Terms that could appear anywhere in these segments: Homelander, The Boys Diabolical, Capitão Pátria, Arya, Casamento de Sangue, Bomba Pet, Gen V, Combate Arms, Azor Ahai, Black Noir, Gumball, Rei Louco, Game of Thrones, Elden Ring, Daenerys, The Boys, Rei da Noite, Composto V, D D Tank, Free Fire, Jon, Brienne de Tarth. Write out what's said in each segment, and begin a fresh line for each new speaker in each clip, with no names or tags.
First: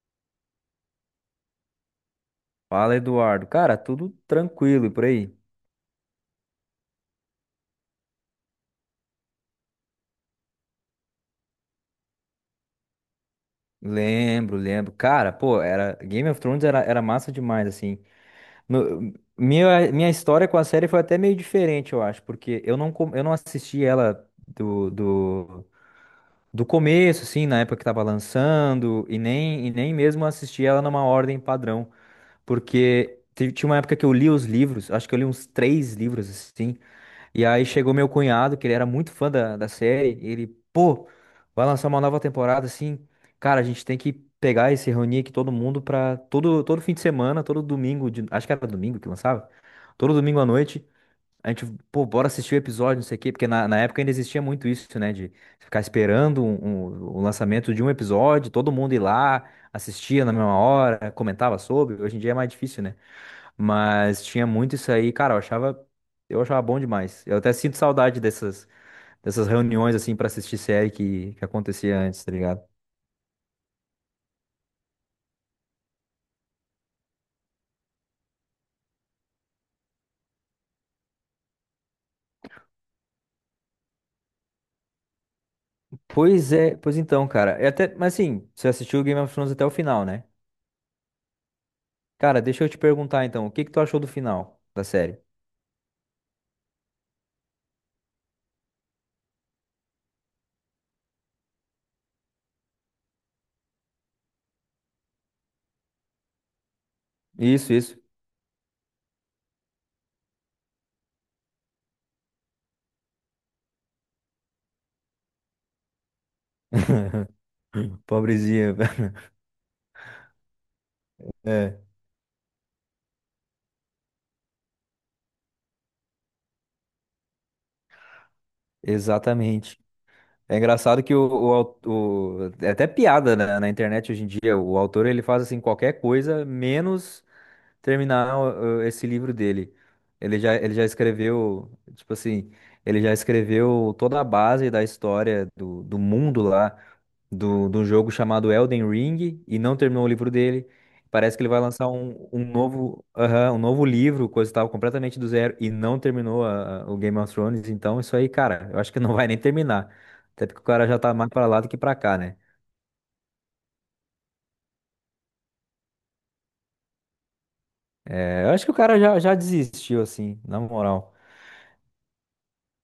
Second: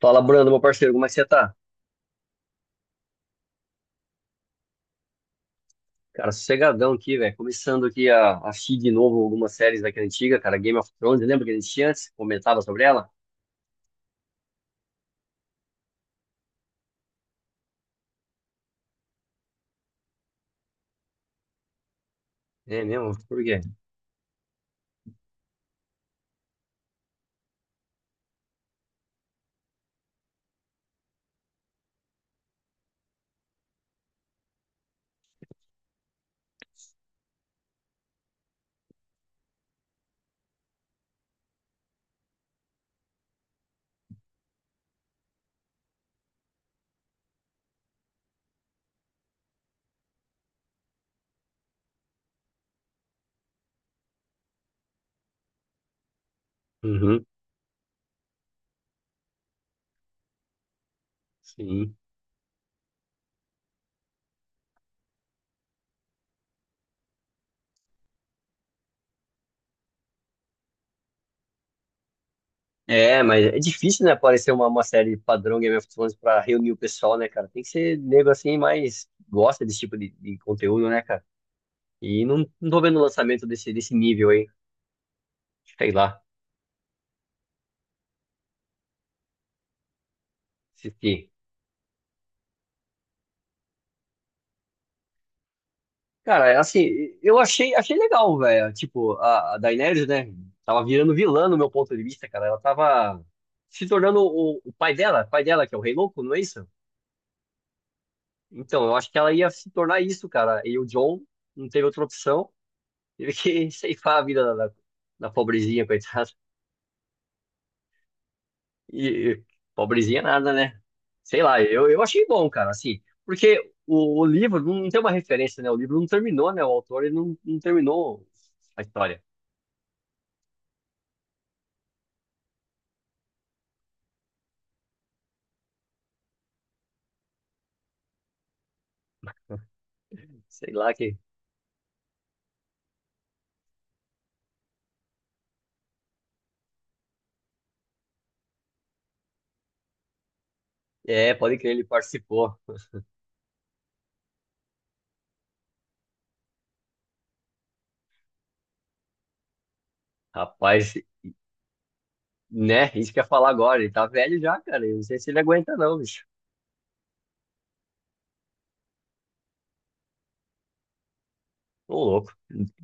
Fala, Brando, meu parceiro, como é que você tá?
Fala, Eduardo. Cara, tudo tranquilo e por aí?
Cara, sossegadão aqui, velho. Começando aqui a assistir de novo algumas séries daquela antiga, cara. Game of Thrones, lembra que a gente tinha antes? Comentava sobre ela?
Lembro, lembro. Cara, pô, era Game of Thrones era massa demais, assim. No- minha história com a série foi até meio diferente, eu acho, porque
É mesmo?
eu não
Por quê?
assisti ela do começo, assim, na época que tava lançando, e nem mesmo assisti ela numa ordem padrão, porque tinha uma época que eu li os livros, acho que eu li uns três livros, assim. E aí chegou meu cunhado, que ele era muito fã da série, e ele, pô, vai lançar uma nova temporada assim. Cara, a gente tem que pegar e se reunir aqui todo mundo pra todo fim de semana, todo domingo, acho que era domingo que lançava, todo domingo à noite. A gente, pô, bora assistir o episódio, não sei o quê, porque na época ainda existia muito isso, né? De ficar esperando o
Uhum,
lançamento de um episódio, todo mundo ir lá, assistia na mesma hora, comentava
sim.
sobre. Hoje em dia é mais difícil, né? Mas tinha muito isso aí, cara, eu achava bom demais. Eu até sinto saudade dessas, dessas reuniões, assim, pra assistir série que acontecia antes, tá ligado?
É, mas é difícil, né, aparecer uma série padrão Game of Thrones pra reunir o pessoal, né, cara? Tem que ser nego assim, mas gosta desse tipo de conteúdo, né, cara? E não, não tô vendo o lançamento desse, desse nível aí. Sei lá.
Pois é, pois então, cara. É até, mas assim, você assistiu Game of Thrones até o final, né?
Assistir.
Cara, deixa eu te perguntar então, o que que tu achou do final da série?
Cara, é assim, achei legal, velho. Tipo, a Daenerys, né? Tava virando vilã no meu ponto de vista, cara. Ela tava se tornando o pai dela, que é o Rei Louco, não é isso?
Isso, isso.
Então, eu acho que ela ia se tornar isso, cara. E o Jon não teve outra opção. Teve que ceifar a vida da, da, da pobrezinha, coitada.
Pobrezinha.
E, e- Pobrezinha nada, né? Sei lá,
É,
eu achei bom, cara, assim. Porque o livro não tem uma referência, né? O livro não terminou, né? O autor ele não, não terminou a história.
exatamente. É engraçado que é até piada na internet hoje em dia. O autor ele faz assim qualquer coisa menos terminar esse livro dele. Ele já,
Sei
ele já
lá que.
escreveu, tipo assim, ele já escreveu toda a base da história do mundo lá, do jogo chamado Elden Ring, e não terminou o livro dele.
É,
Parece que ele
pode
vai
crer, ele
lançar um
participou.
novo, aham, um novo livro, coisa e tal, completamente do zero, e não terminou o Game of Thrones. Então, isso aí, cara, eu acho que não vai nem terminar. Até porque o cara
Rapaz,
já tá mais pra lá do que pra cá, né?
né? Isso que eu ia falar agora. Ele tá velho já, cara. Eu não sei se ele aguenta, não, bicho.
É, eu acho que o cara já desistiu, assim, na moral.
Ô, louco.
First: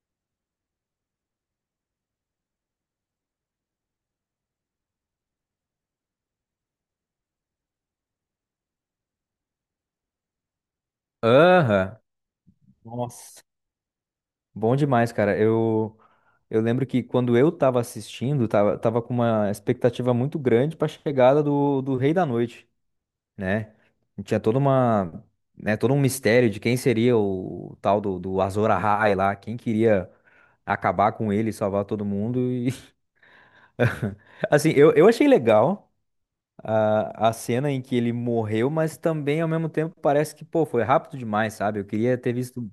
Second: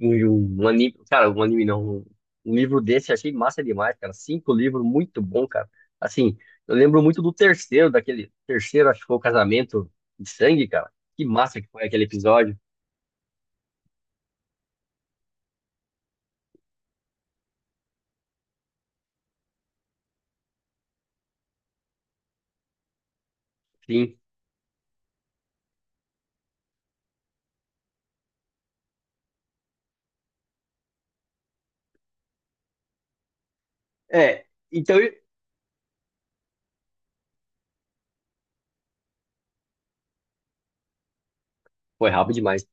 Um anime, cara, um anime não. Um um livro desse eu achei massa demais, cara. Cinco livros, muito bom, cara. Assim, eu lembro muito do terceiro, daquele terceiro, acho que foi o Casamento de Sangue, cara. Que massa que foi
Aham.
aquele episódio.
Nossa. Bom demais, cara. Eu lembro que quando eu tava assistindo, tava com uma expectativa muito grande pra chegada do Rei da Noite, né?
Sim.
E tinha toda uma, né, todo um mistério de quem seria o tal do Azor Ahai lá, quem queria acabar com ele, salvar todo mundo. E
É,
assim,
então.
eu achei legal a cena em que ele morreu, mas também ao mesmo tempo parece que, pô, foi rápido demais, sabe? Eu
Foi
queria ter
rápido demais.
visto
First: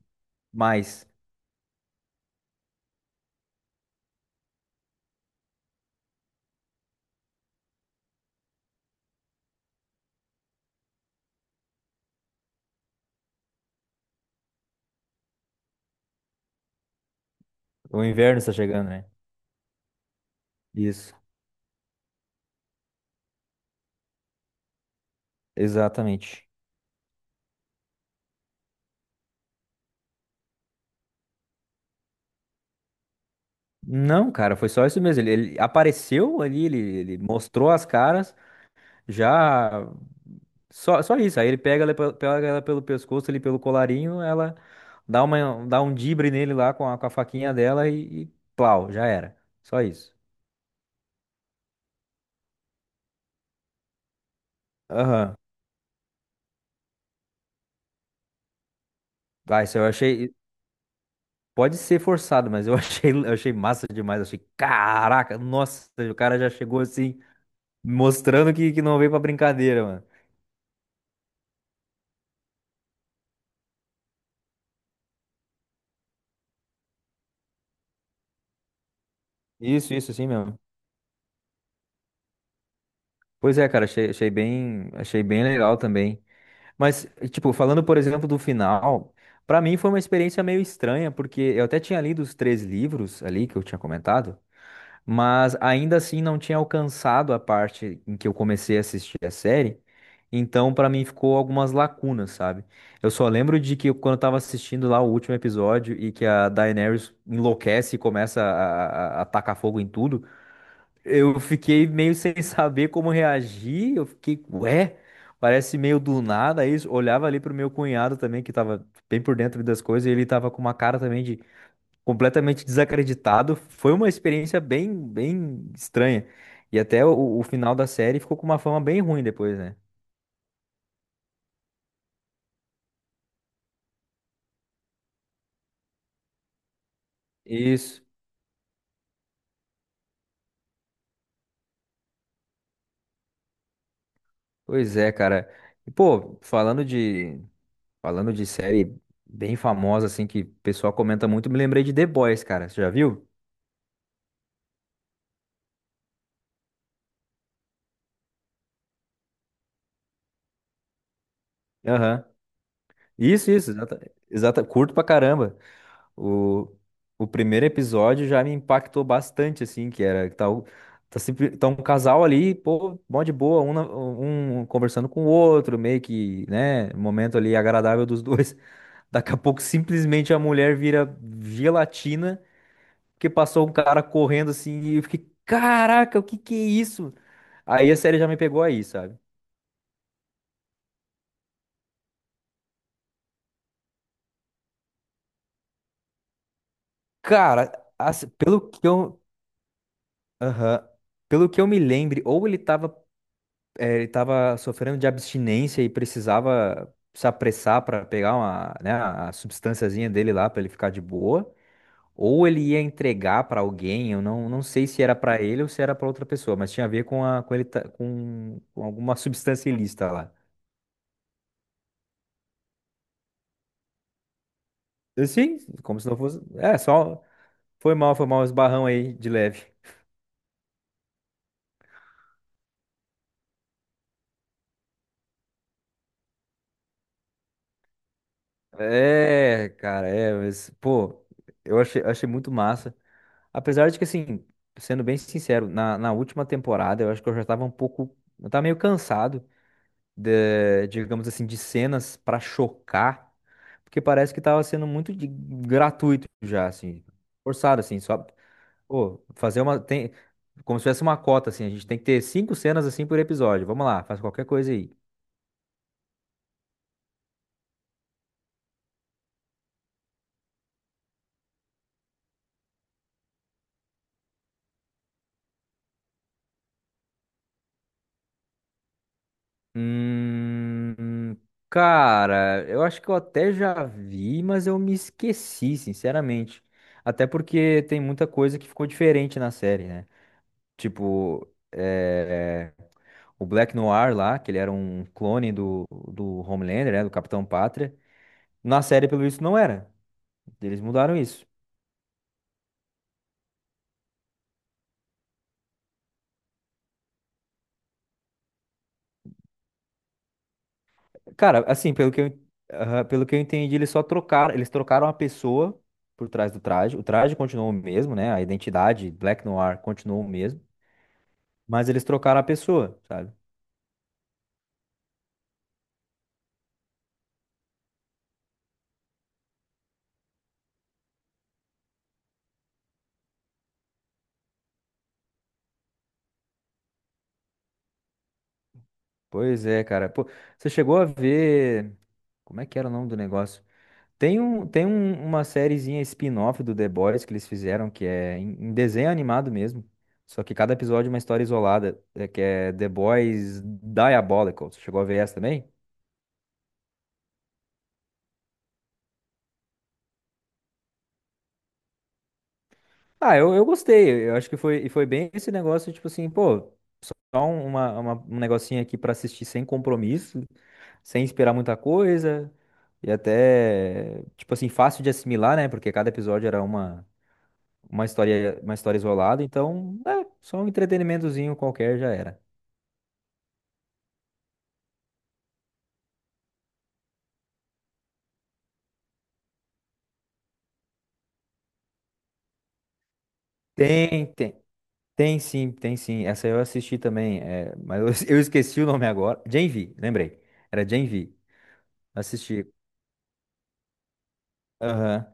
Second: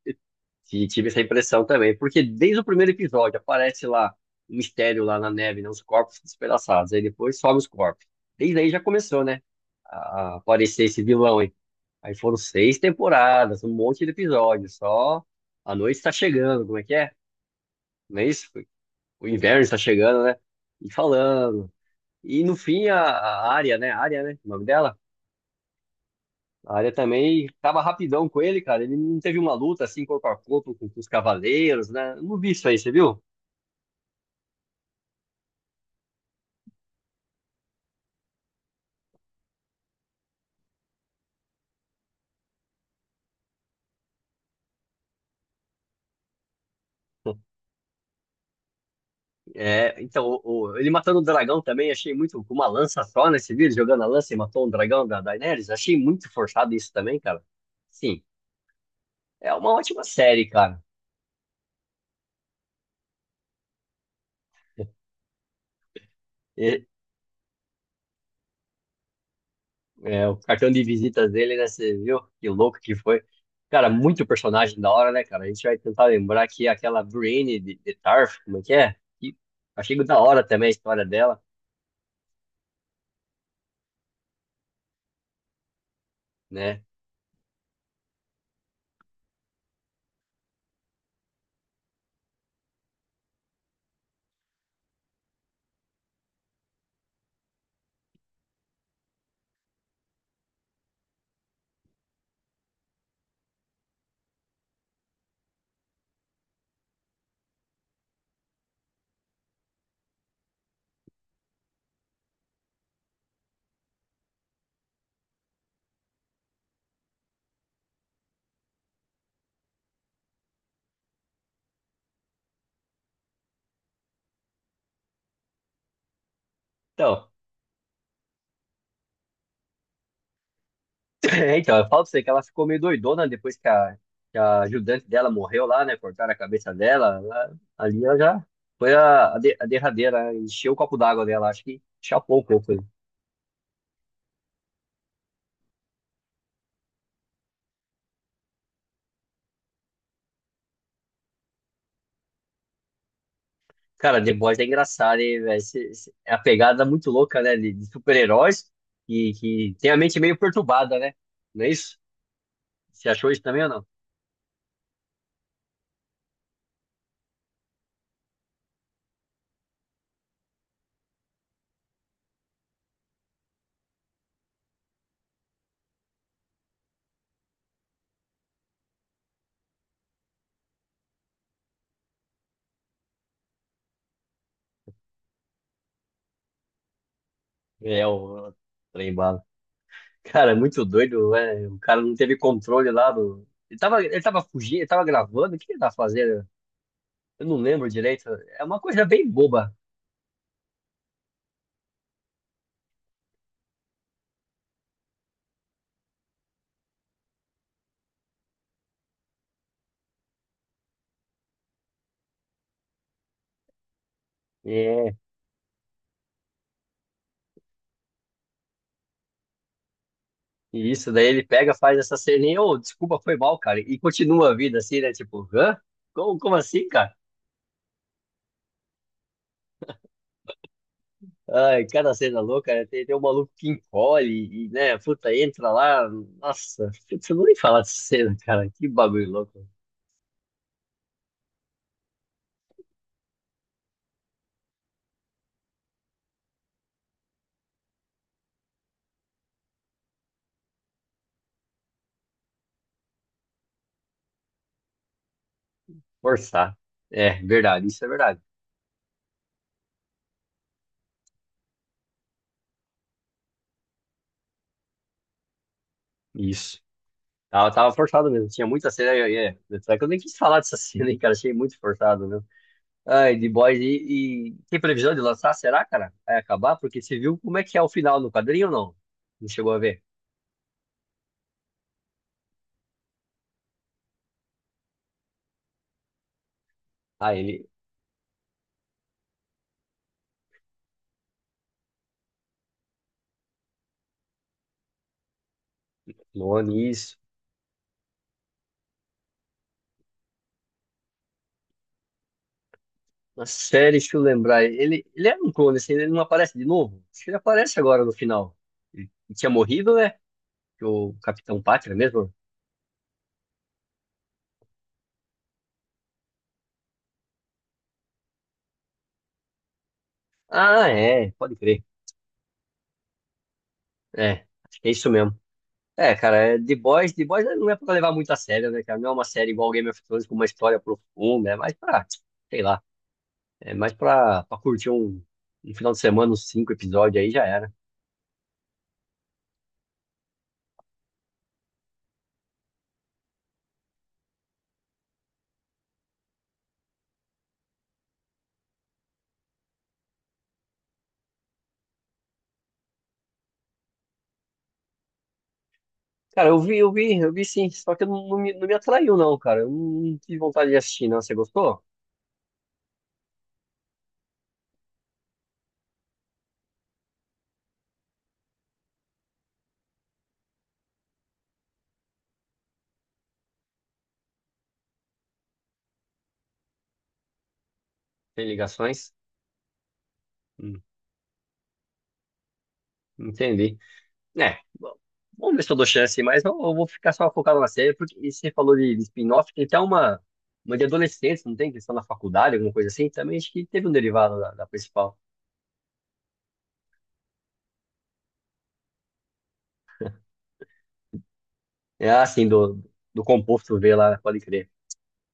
E tive
mais.
essa impressão também, porque desde o primeiro episódio aparece lá um mistério lá na neve, né? Os corpos despedaçados. Aí depois sobe os corpos. Desde aí já começou, né? A aparecer esse vilão aí. Aí foram seis temporadas, um monte de episódios. Só a noite está chegando, como é que é?
O
Não é
inverno
isso?
está chegando, né?
O inverno está chegando, né? E
Isso.
falando. E no fim a Arya, né? Arya, né? O nome dela?
Exatamente.
A área também tava rapidão com ele, cara. Ele não teve uma luta assim, corpo a corpo, com os cavaleiros, né? Eu não vi isso aí, você viu?
Não, cara, foi só isso mesmo. Ele apareceu ali, ele mostrou as caras, já. Só, só isso. Aí ele pega ela, pega ela pelo pescoço, ali pelo colarinho, ela dá um dibre nele lá com a faquinha dela e plau, já era. Só
É,
isso.
então, ele matando o dragão também, achei muito. Com uma lança só nesse vídeo, jogando a lança e matou um dragão da
Aham.
Daenerys. Achei muito forçado isso também, cara. Sim, é
Ah,
uma
isso eu
ótima
achei.
série, cara.
Pode ser forçado, mas eu achei, eu achei massa demais. Eu achei, caraca, nossa, o cara já chegou
E-
assim, mostrando que não veio pra brincadeira, mano.
o cartão de visitas dele, né? Você viu? Que louco que foi. Cara, muito personagem da hora, né, cara? A gente vai tentar lembrar que aquela Brienne de Tarth, como é que é? E
Isso,
achei
isso,
da
assim
hora
mesmo.
também a história dela.
Pois é, cara, achei bem legal também.
Né?
Mas, tipo, falando, por exemplo, do final, pra mim foi uma experiência meio estranha, porque eu até tinha lido os três livros ali que eu tinha comentado, mas ainda assim não tinha alcançado a parte em que eu comecei a assistir a série. Então, pra mim ficou algumas lacunas, sabe? Eu só lembro de que quando eu tava assistindo lá o último episódio e que a Daenerys enlouquece e começa a tacar fogo em tudo, eu fiquei meio sem saber como reagir. Eu fiquei, ué, parece meio do nada isso. Olhava ali pro meu cunhado também, que tava bem por dentro das coisas, e ele tava com uma cara também de completamente desacreditado. Foi uma experiência bem estranha. E até
Então,
o final da série ficou com uma fama bem ruim depois, né?
então, eu falo pra você que ela ficou meio doidona depois que a ajudante dela morreu lá, né? Cortaram a cabeça dela.
Isso.
Ali ela já foi a, a derradeira, né? Encheu o copo d'água dela, acho que chapou um pouco. Né?
Pois é, cara. E, pô, falando de série bem famosa, assim, que o pessoal comenta muito, me lembrei de The Boys, cara. Você já viu?
Cara, The Boys é engraçado, hein, velho? É a pegada muito louca, né? De super-heróis que tem a mente meio perturbada, né? Não é isso?
Aham.
Você achou isso também ou não?
Exata, curto pra caramba. O, o primeiro episódio já me impactou bastante, assim, que era, que tá, tá, sempre, tá um casal ali, pô, mó de boa, um, um conversando com o outro, meio que, né, momento ali agradável dos dois. Daqui a pouco, simplesmente, a mulher vira gelatina, porque passou um cara correndo, assim, e eu fiquei, caraca, o que que é isso? Aí a
É,
série já me
o
pegou aí,
trem.
sabe?
Cara, é muito doido, né? O cara não teve controle lá do. Ele tava fugindo, ele tava gravando, o que ele tava fazendo? Eu não
Cara,
lembro
assim,
direito. É
pelo
uma
que
coisa
eu...
bem boba.
Aham. Pelo que eu me lembro, ou ele tava ele estava sofrendo de abstinência e precisava se apressar para pegar uma, né, a substânciazinha dele lá para ele ficar de boa. Ou ele ia entregar para alguém, eu não sei se
É,
era para ele ou se era para outra pessoa, mas tinha a ver com, a, com com alguma substância ilícita lá.
e isso, daí ele pega, faz essa ceninha, ô, desculpa, foi mal, cara. E continua a vida assim, né? Tipo,
Assim,
hã?
como se não
Como,
fosse.
como
É,
assim, cara?
só. Foi mal, um esbarrão aí de leve.
Ai, cada cena louca, né? Tem um maluco que encolhe e, né, puta, entra lá. Nossa, putz, eu não nem falar dessa cena, cara. Que bagulho louco.
É, cara, é, mas, pô, eu achei, achei muito massa. Apesar de que, assim, sendo bem sincero, na última temporada eu acho que eu já tava um pouco. Eu tava meio cansado de, digamos assim, de cenas pra chocar, porque parece que tava sendo muito gratuito já,
Forçar.
assim,
É,
forçado,
verdade,
assim,
isso é
só.
verdade.
Pô, fazer uma. Tem, como se tivesse uma cota, assim, a gente tem que ter 5 cenas assim por episódio. Vamos lá, faz qualquer coisa aí.
Isso. Tava forçado mesmo. Tinha muita cena. Tanto é que eu nem quis falar dessa cena, hein, cara. Achei muito forçado mesmo. Ai, The Boys. E tem previsão de lançar? Será, cara? Vai acabar? Porque você viu como é que é o final no quadrinho ou não? Não chegou a ver?
Hum, cara, eu acho que eu até já vi, mas eu me esqueci, sinceramente. Até
Ah, ele.
porque tem muita coisa que ficou diferente na série, né? Tipo, é, o Black Noir lá, que ele era um clone do
Clone,
Homelander, né? Do
isso.
Capitão Pátria. Na série, pelo visto, não era. Eles mudaram isso.
Na série, deixa eu lembrar. Ele era um clone, assim, ele não aparece de novo? Acho que ele aparece agora no final. Ele tinha morrido, né? Que O Capitão
Cara, assim,
Pátria
pelo que
mesmo?
eu, aham, pelo que eu entendi, eles trocaram a pessoa por trás do traje. O traje continuou o mesmo, né? A identidade Black Noir continuou o mesmo.
Ah, é. Pode crer.
Mas eles trocaram a pessoa, sabe?
É. Acho que é isso mesmo. É, cara, é The Boys, The Boys não é pra levar muito a sério, né, cara? Não é uma série igual Game of Thrones com uma história profunda, é mais pra, sei lá, é mais pra, pra curtir um, um final de semana, uns cinco episódios aí já era.
Pois é, cara. Pô, você chegou a ver. Como é que era o nome do negócio? Tem, um, uma sériezinha spin-off do The Boys que eles fizeram, que é em, em desenho animado mesmo. Só que cada episódio é uma história isolada, é, que é The Boys Diabolical. Você chegou a ver essa também?
Cara, eu vi, eu vi, eu vi sim, só que não, não me atraiu não, cara. Eu não tive vontade de assistir, não. Você gostou?
Ah, eu gostei. Eu acho que foi, e foi bem esse negócio, tipo assim, pô, só um negocinho aqui pra assistir sem compromisso, sem esperar muita coisa e até, tipo assim, fácil de assimilar, né? Porque cada episódio era uma,
Tem
uma história
ligações?
isolada, então, é, só um
Hum,
entretenimentozinho qualquer já era.
entendi. É, bom, vamos ver se eu dou chance, mas eu vou ficar só focado na série, porque e você falou de spin-off, tem até uma de adolescentes, não tem? Questão na faculdade, alguma coisa assim, também acho que teve um
Tem,
derivado da,
tem,
da principal.
tem sim, tem sim. Essa eu assisti também, é, mas eu eu esqueci o nome agora. Gen V, lembrei. Era Gen V.
É assim,
Assisti.
do composto V lá, pode crer.
Aham.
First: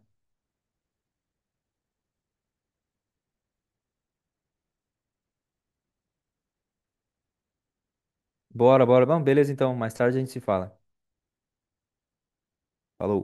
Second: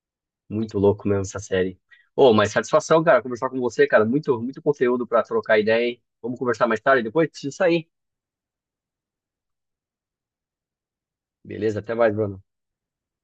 Muito louco mesmo essa série. Ô, mas satisfação, cara, conversar com você, cara, muito, muito conteúdo pra trocar ideia, hein? Vamos conversar mais tarde, depois preciso sair.
Bora, bora. Vamos, beleza então. Mais tarde a gente se fala.
Beleza, até mais, Bruno.
Falou.